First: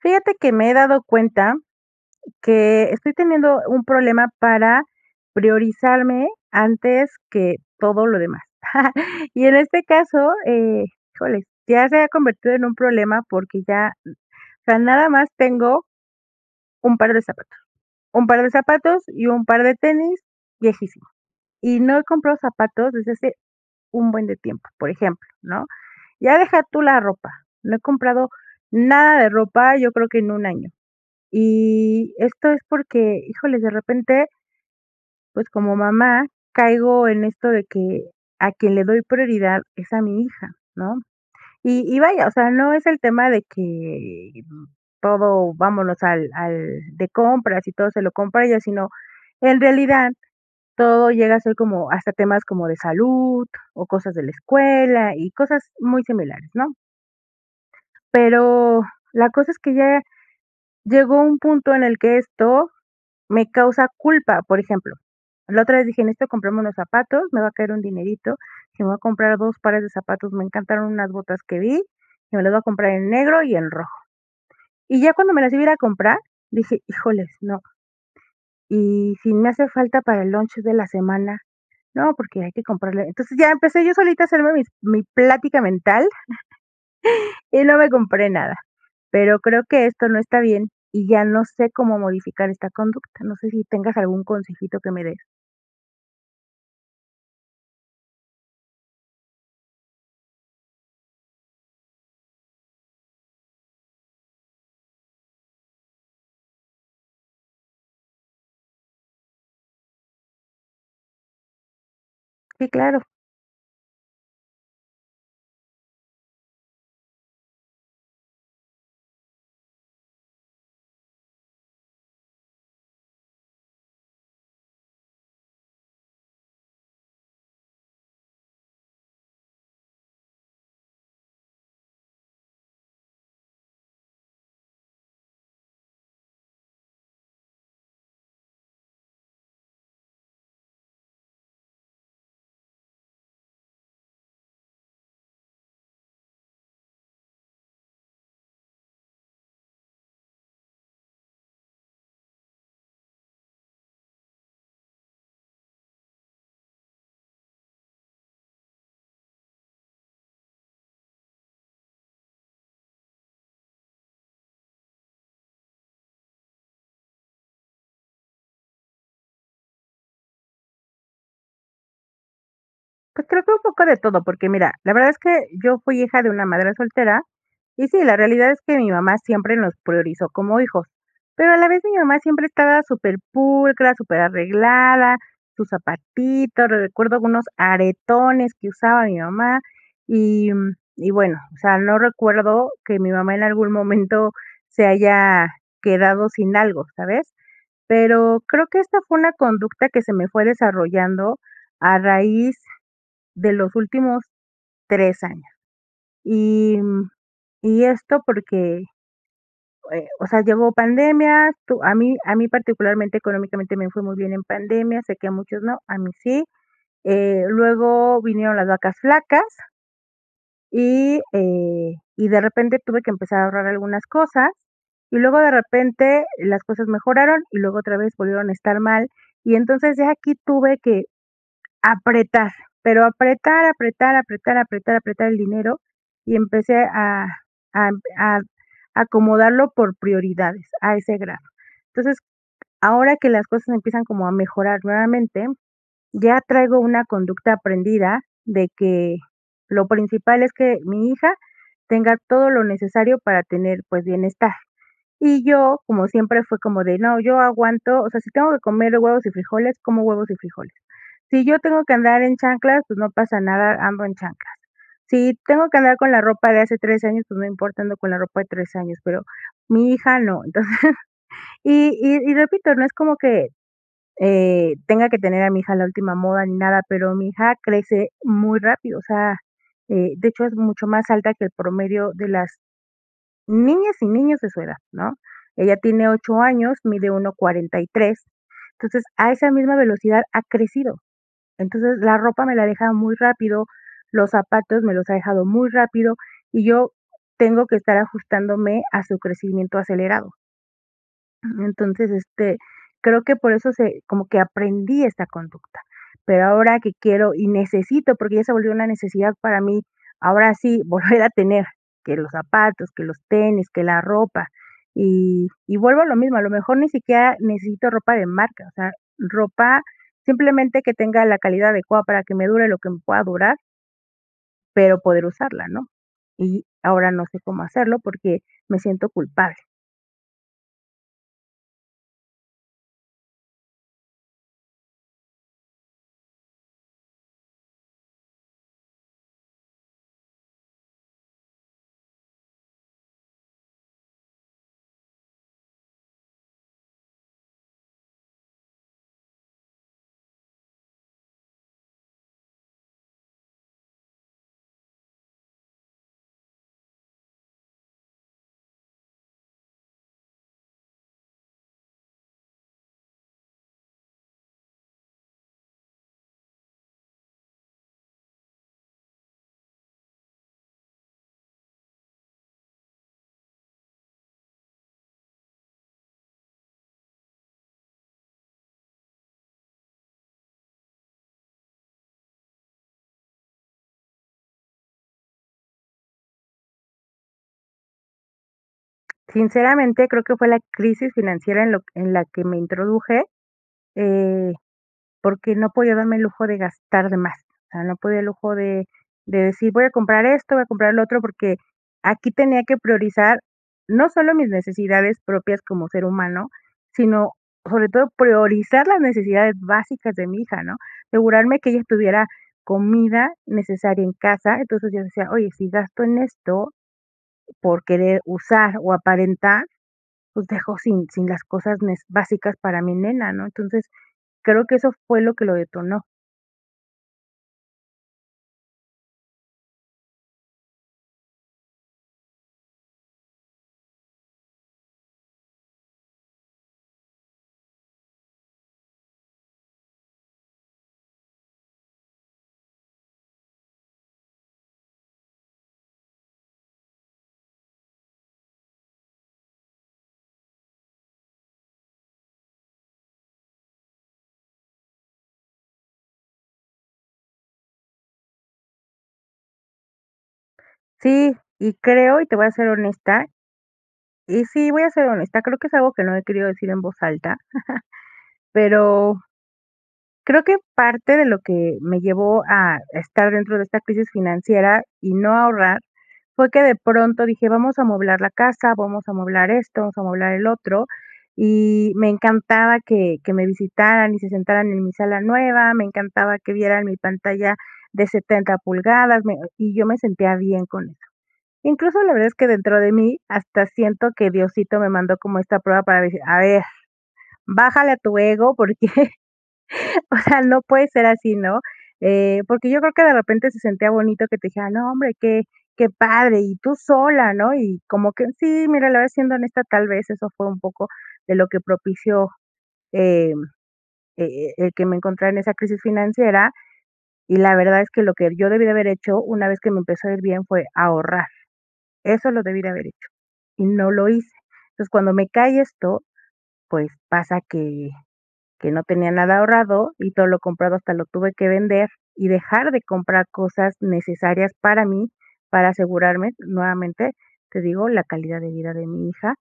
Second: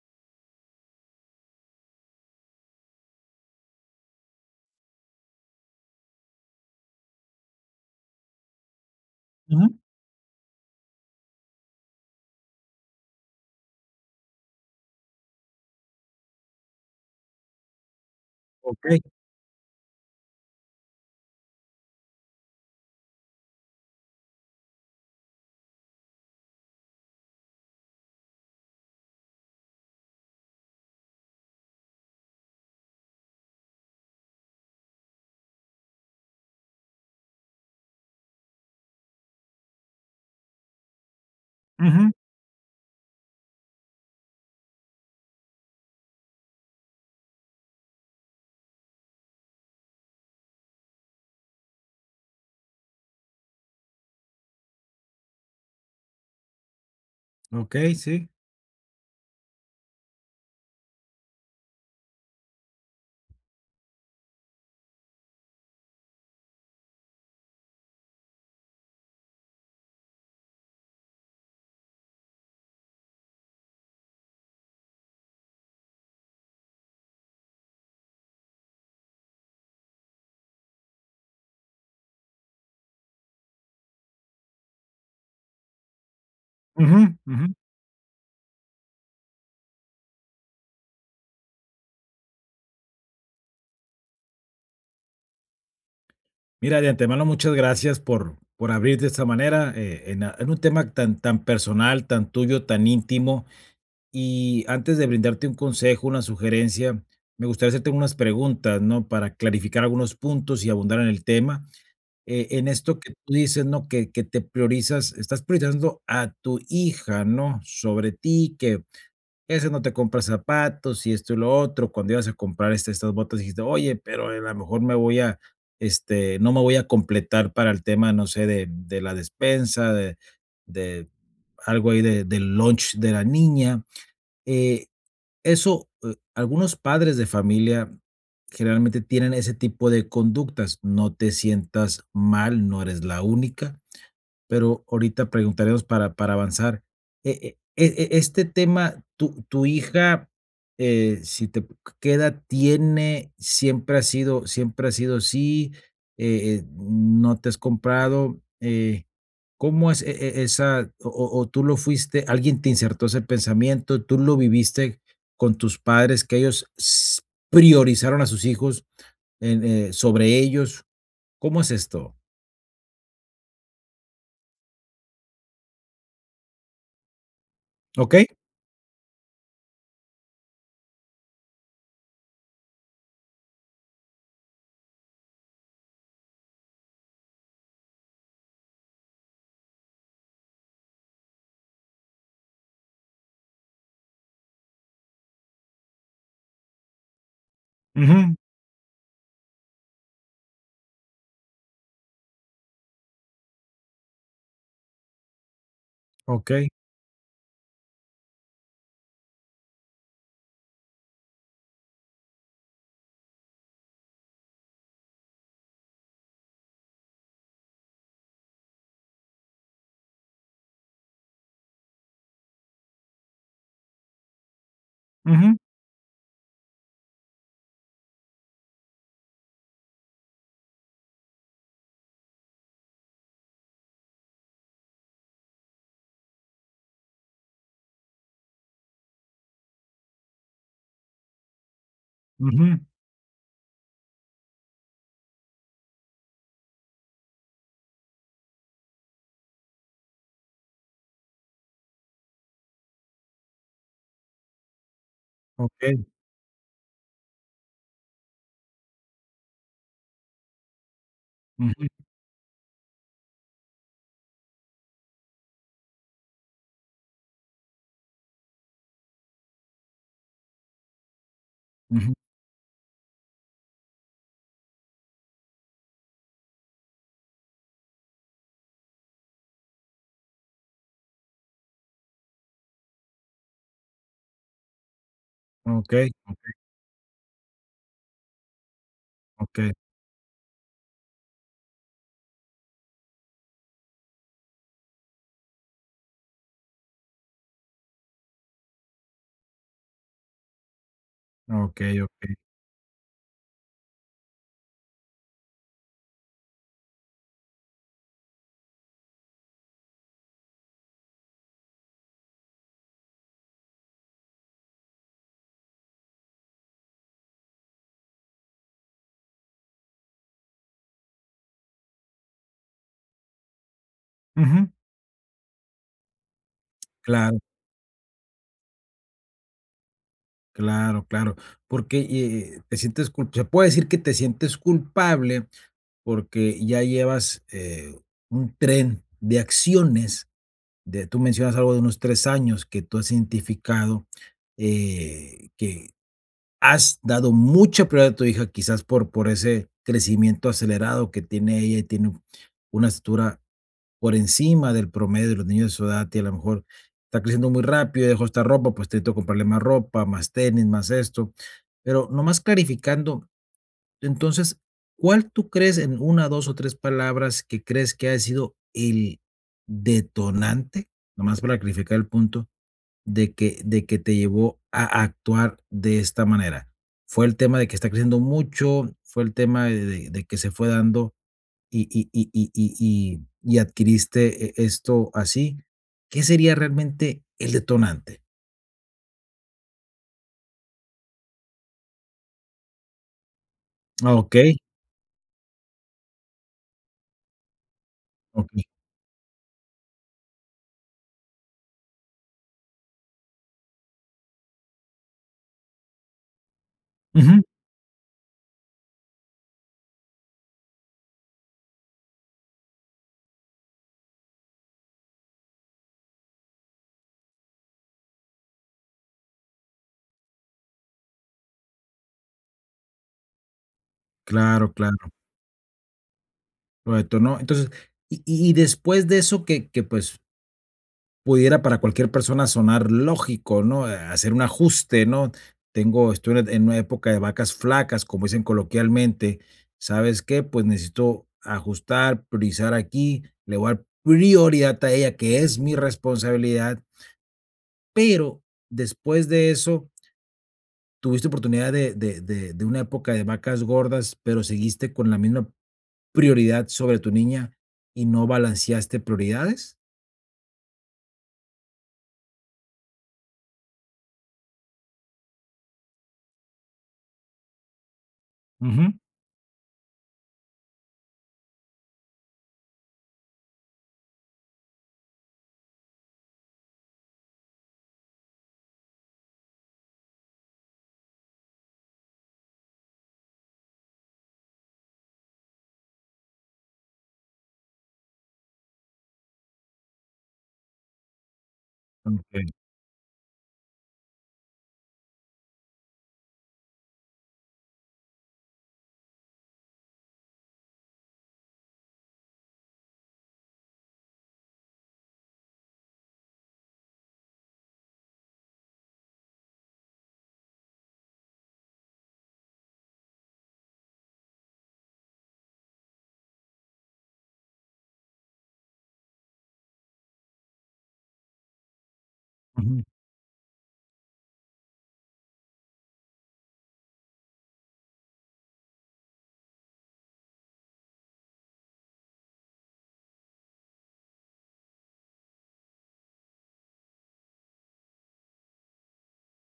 Fíjate que me he dado cuenta que estoy teniendo un problema para priorizarme antes que todo lo demás. Y en Ujú. este caso, eh, híjole, si ya se ha convertido en un problema porque ya, n o sea, nada más tengo un par de zapato un par de Okey. zapatos y un par de tenis viejísimo, y no he comprado zapatos desde hace un buen de tiempo, por ejemplo, ¿no?, ya deja tú la ropa, no he comprado nada de ropa, yo creo que en 1 año, y esto es porque, híjole, de repente pues, como mamá caigo en esto de que a quien le doy prioridad es a mi hija, ¿no? Y y, Ujú. vaya, o sea, no es el tema de que, mm, todo vámonos al al de compras y todo se lo compra a ella, sino, en realidad todo llega a ser como hasta temas como de salud, o cosas de la escuela, y cosas muy similares, ¿no? Okey, sí. Pero, la cosa es que ya llegó un punto en el que esto me causa culpa, por ejemplo, la otra vez dije: "Necesito comprarme unos zapatos, me va a caer un dinerito", dije: "Me voy a comprar 2 pares de zapatos". Me encantaron unas botas que vi, dije: "Me las voy a comprar en negro y en rojo". Y ya cuando me las iba a ir a comprar, dije: "Híjoles, no" "¿y si me hace falta para el lonche de la semana? No, porque hay que comprarle". Entonces, ya empecé yo solita a hacerme mis mi plática mental, Ujú, ujú. y no me compré nada. Pero creo que esto no está bien, y ya no sé cómo modificar esta conducta. No sé si tengas algún consejito que me des. Mira, de antemano, muchas gracias por por abrirte de esta manera, eh, en a en un tema tan tan personal, tan tuyo, tan íntimo. Y antes de brindarte un consejo, una sugerencia, me gustaría hacerte unas preguntas, ¿no?, para clarificar algunos puntos y abundar en el tema. Eh, Sí, en esto claro. que tú dices, ¿no?, que que te priorizas, ¿estás priorizando a tu hija, no?, sobre ti, que, este, no te compra zapatos y esto, y lo otro, cuando ibas a comprar, este, estas botas dijiste: "Oye, pero, e a lo mejor me voy a, este, no me voy a completar para el tema, no sé, de de la despensa, de de algo ahí de del lunch de la niña". Eh, eso, eh, algunos padres de familia generalmente tienen ese tipo de conductas. No te sientas mal, no eres la única. Pero ahorita preguntaremos para para avanzar. Eh eh, e este tema, ¿tu tu hija, eh, si te que edad tiene? ¿Siempre ha sido siempre ha sido así? Eh eh, ¿no te has comprado? Eh, ¿cómo es e e esa, o o o tú lo fuiste alguien te insertó ese pensamiento, tú lo viviste con tus padres, que ellos s priorizaron a sus hijos en, eh, sobre ellos? ¿Cómo es esto? Pues, creo que un poco de todo, porque mira, la verdad es que yo fui hija de una madre soltera, y sí, la Okey. realidad es que mi mamá siempre nos priorizó como hijos. Pero a la vez mi mamá siempre estaba súper pulcra, súper arreglada, sus zapatitos, recuerdo algunos aretones que usaba mi mamá, y, mm, y bueno, o sea, no recuerdo que mi mamá en algún momento se haya quedado sin algo, ¿sabes? Ujú. Pero creo que esta fue una conducta que se me fue desarrollando a raíz de los últimos 3 años. Okey. Y mm, y esto porque, eh, o sea, llegó pandemia, tu a mí a mí particularmente económicamente me fue muy bien en pandemia, sé que a muchos no, a mí sí. Eh, luego vinieron las vacas flacas y, eh, y de repente tuve que empezar a ahorrar algunas cosas, y luego de Ujú. repente las cosas mejoraron, y luego otra vez volvieron a estar mal, y, entonces, ya aquí tuve que apretar, pero apretar, apretar, apretar, apretar, apretar el dinero, y empecé a a a acomodarlo por prioridades a ese grado. Entonces, Ujú. ahora que las cosas empiezan como a mejorar nuevamente, ya traigo una conducta aprendida de que lo principal es que mi hija tenga todo lo necesario para tener, pues, bienestar. Y yo, como Okey. siempre, fue como de no, yo aguanto, o sea, si tengo que comer huevos y frijoles, como huevos y frijoles. Si yo tengo Ujú. que andar en chanclas, pues, no pasa nada, ando en chanclas. Si tengo que andar con la ropa de hace 3 años, pues, no importa, ando con la ropa de 3 años, pero mi hija no. Entonces y Ujú. y y repito, no es como que, eh, tenga que tener a mi hija a la última moda ni nada, pero mi hija crece muy rápido, o sea, eh, de hecho es mucho más alta que el promedio de las niñas y niños de su edad, ¿no? Ella tiene Okey. 8 Okey. años, mide 1.43, entonces, a esa Okey. misma velocidad ha crecido. Entonces, la ropa me la ha dejado muy rápido, los zapatos me los ha dejado muy rápido, y yo tengo que estar ajustándome a su crecimiento acelerado. Eh, Okey, entonces, okey. este, creo que por eso se como que aprendí esta conducta. Pero ahora que quiero y necesito, porque ya se volvió una necesidad para mí, ahora sí volver a tener, que los zapatos, que los tenis, que la ropa. Y y vuelvo a lo mismo, a lo mejor, ni siquiera necesito ropa de marca, o sea, ropa, simplemente, que tenga la calidad adecuada para que me dure lo que me pueda durar Ujú. pero poder usarla, ¿no? Y ahora no Claro. sé cómo hacerlo, porque me siento culpable. Claro, claro, porque, eh eh, te sientes cul se puedo decir que te sientes culpable, porque ya llevas, eh, un tren de acciones de tú mencionas algo de unos 3 años que tú has identificado, eh, que has dado mucha prioridad a tu hija, quizás por por ese crecimiento acelerado que tiene ella y tiene una estatura por encima del promedio de los niños de su edad, a ti, a lo mejor, está creciendo muy rápido y dejó esta ropa, pues, te necesito comprarle más ropa, más tenis, más esto. Pero nomás clarificando, entonces, ¿cuál tú crees en 1, 2 o 3 palabras que crees que haya sido el detonante? Nomás para clarificar el punto de que de que te llevó a actuar de esta manera. ¿Fue el tema de que está creciendo mucho, fue el tema de de de que se fue dando y y y y y y y adquiriste, eh eh, esto así? ¿Qué sería realmente el detonante? Sinceramente, creo que fue la crisis financiera en lo q en la que me introduje, eh, Okey. porque no podía darme el lujo de gastar de más, o sea, no podía el lujo Okey. de de decir voy a comprar esto, voy a comprar lo otro, porque aquí tenía que priorizar, no solo mis necesidades propias como ser humano, sino Ujú. sobre todo priorizar las necesidades básicas de mi hija, ¿no? Asegurarme que ella tuviera comida necesaria en casa, entonces, yo decía: "Oye, si gasto en esto por querer usar o aparentar, pues, dejo sin sin las cosas nes básicas para mi nena", ¿no? Entonces, creo Claro, que eso claro. fue lo que lo detonó. ¿Lo detonó? Entonces, y y después de eso que que, pues pudiera para cualquier persona sonar lógico, ¿no?, eh, hacer un ajuste, ¿no? Tengo estoy en una época de vacas flacas, como dicen coloquialmente, ¿sabes qué? Pues, necesito ajustar, priorizar aquí, le voy a dar prioridad a ella, que es mi responsabilidad pero después de eso ¿tuviste oportunidad de de de de una época de vacas gordas pero seguiste con la misma prioridad sobre tu niña y no balanceaste prioridades? Sí, y creo, y te voy a ser honesta y sí, voy a ser honesta, creo que es algo que no he querido decir en voz alta, Ujú. pero creo que parte de lo que, me llevó a estar dentro de esta crisis financiera y no ahorrar, fue que de pronto dije: "Vamos a amoblar la casa, vamos a amoblar esto, vamos a amoblar el otro", y me encantaba que que me visitaran y se sentaran en mi sala nueva, me encantaba que vieran mi pantalla de 70 pulgadas, me y yo me sentía bien con eso. Incluso, la verdad es que Okey. dentro de mí, hasta siento que Diosito me mandó como esta prueba para decir: "A ver, bájale a tu ego, porque, o sea, no puede ser así, ¿no? Eh, porque yo creo que de repente se sentía bonito que te decían: "No hombre, qué qué padre, y tú sola", ¿no? Y como que Sí, mira, la verdad, siendo honesta, tal vez, eso fue un poco de lo que propició, em, e e el que me encontrara en esa crisis financiera, y la verdad es que lo que yo debí de haber hecho, una vez que me empezó a ir bien, fue ahorrar. Eso lo debí de Ujú. haber hecho, y no lo hice. Entonces, cuando me cae esto, pues, pasa que que no tenía nada ahorrado, y todo lo comprado hasta lo tuve que vender, y dejar de comprar cosas necesarias para mí, para asegurarme nuevamente, te digo, la calidad de vida de mi hija.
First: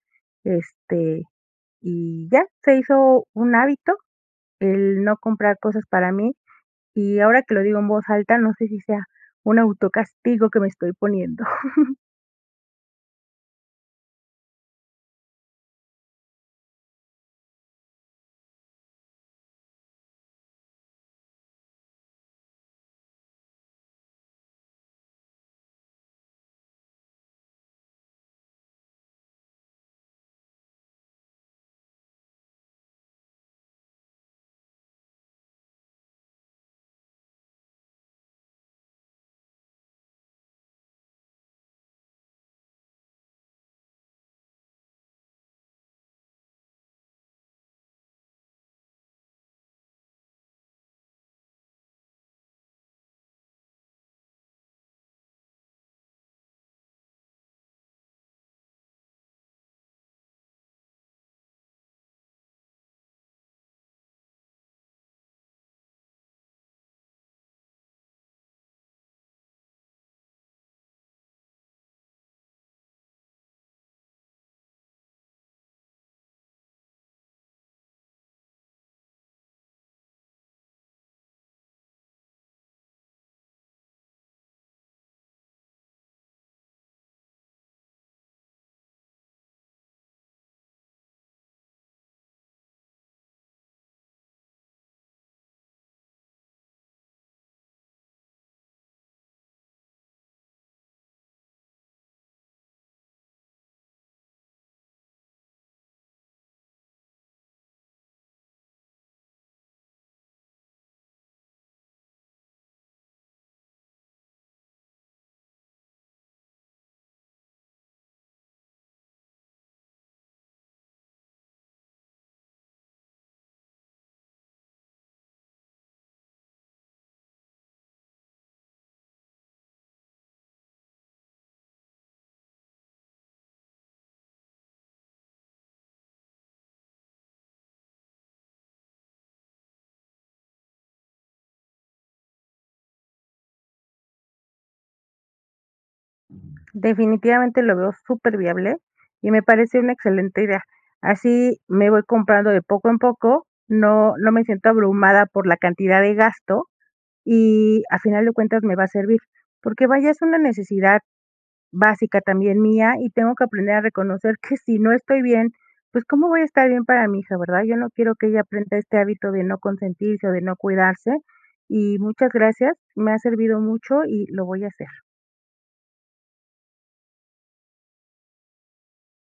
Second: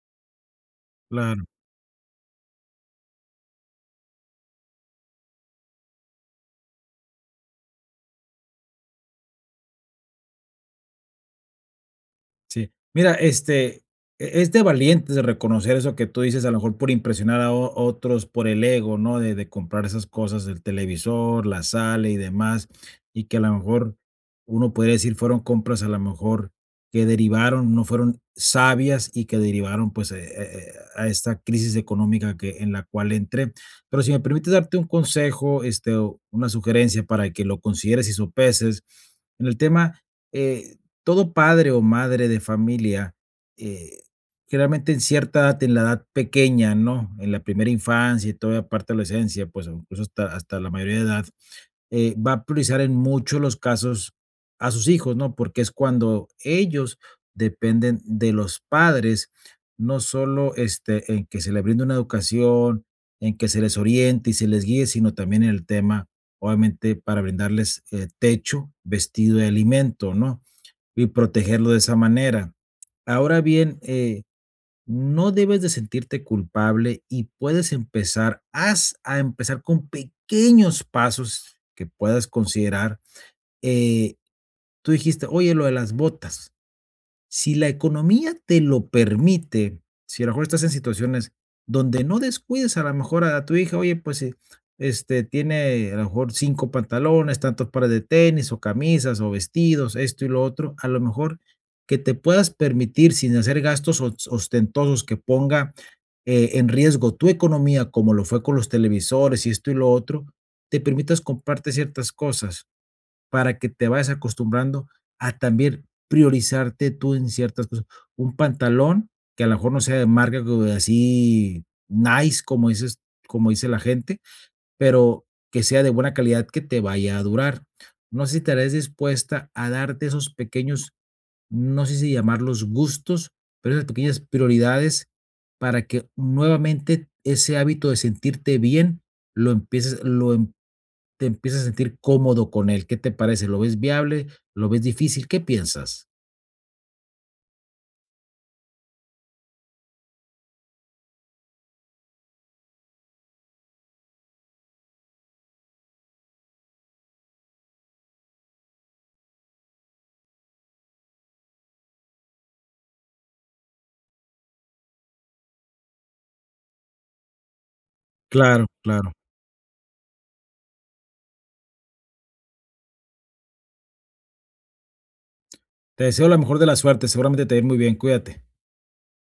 Este, Claro. y ya, se hizo un hábito el no comprar cosas para mí, y ahora que lo digo en voz alta, no sé si sea, un auto castigo que me estoy poniendo. Sí, mira, este, e es de valientes reconocer eso que tú dices, a lo mejor por impresionar a o otros, por el ego, ¿no? De de comprar esas cosas del televisor, la sala y demás, y que a la mejor uno puede decir: "Fueron compras a la mejor, que derivaron No fueron sabias y que derivaron, pues, eh eh eh, a esta crisis económica que en la cual entré". Pero si me permites darte un consejo, este, o una sugerencia para que lo consideres y sopeses. En el tema, eh, todo padre o madre de familia, eh, generalmente, en cierta edad, t en la edad pequeña, ¿no? En la primera infancia y toda la parte de la esencia, pues, incluso, hasta hasta la mayoría de edad, eh, va a priorizar en mucho, los casos a sus hijos, ¿no? Porque es cuando ellos dependen de los padres, no solo, este, en que se le brinde una educación, en que se les oriente y se les guíe, sino también en el tema, obviamente, para brindarles, eh, techo, vestido y alimento, ¿no? Y protegerlo de esa manera. Ahora bien, eh, no debes de sentirte culpable y puedes empezar. Haz a empezar con pequeños pasos que puedas considerar, eh, tú dijiste: "Oye, lo de las botas". Si la economía te lo permite, si a lo mejor estás en situaciones donde no descuides a la mejor a a tu hija. Oye, pues, eh, este, tiene a lo mejor 5 pantalones, tantos pares de tenis, o camisas, o vestidos, esto y lo otro, a lo mejor, que te puedas permitir sin hacer gastos os ostentosos, que ponga, eh, en riesgo tu economía, como lo fue con los televisores y esto, y lo otro, te permitas comprarte ciertas cosas, para que te vayas acostumbrando a también priorizarte tú en ciertas cosas. Un pantalón que a lo mejor no sea de marca como de así nice, como dices como dice la gente, pero que sea de buena calidad que te vaya a durar. No sé si estarías dispuesta a darte esos pequeños, no sé si llamarlos gustos, pero esas pequeñas prioridades, para que nuevamente ese hábito de sentirte bien lo empieces, lo em te empieces a sentir cómodo con él, ¿qué te parece? ¿Lo ves viable? ¿Lo ves difícil? ¿Qué piensas? Definitivamente lo veo súper viable, y me parece una excelente idea, así me voy comprando de poco en poco, no no me siento abrumada por la cantidad de gasto, y a final de cuentas me va a servir. Porque vaya, es una necesidad básica también mía, y tengo que aprender a reconocer que si no estoy bien, pues, ¿cómo voy a estar bien para mi hija, verdad? Yo no quiero que ella Claro, aprenda este claro. hábito de no consentirse o de no cuidarse. Y muchas gracias, me ha servido mucho y lo voy a hacer. Te deseo la mejor de las suertes. Seguramente te va a ir muy bien, cuídate.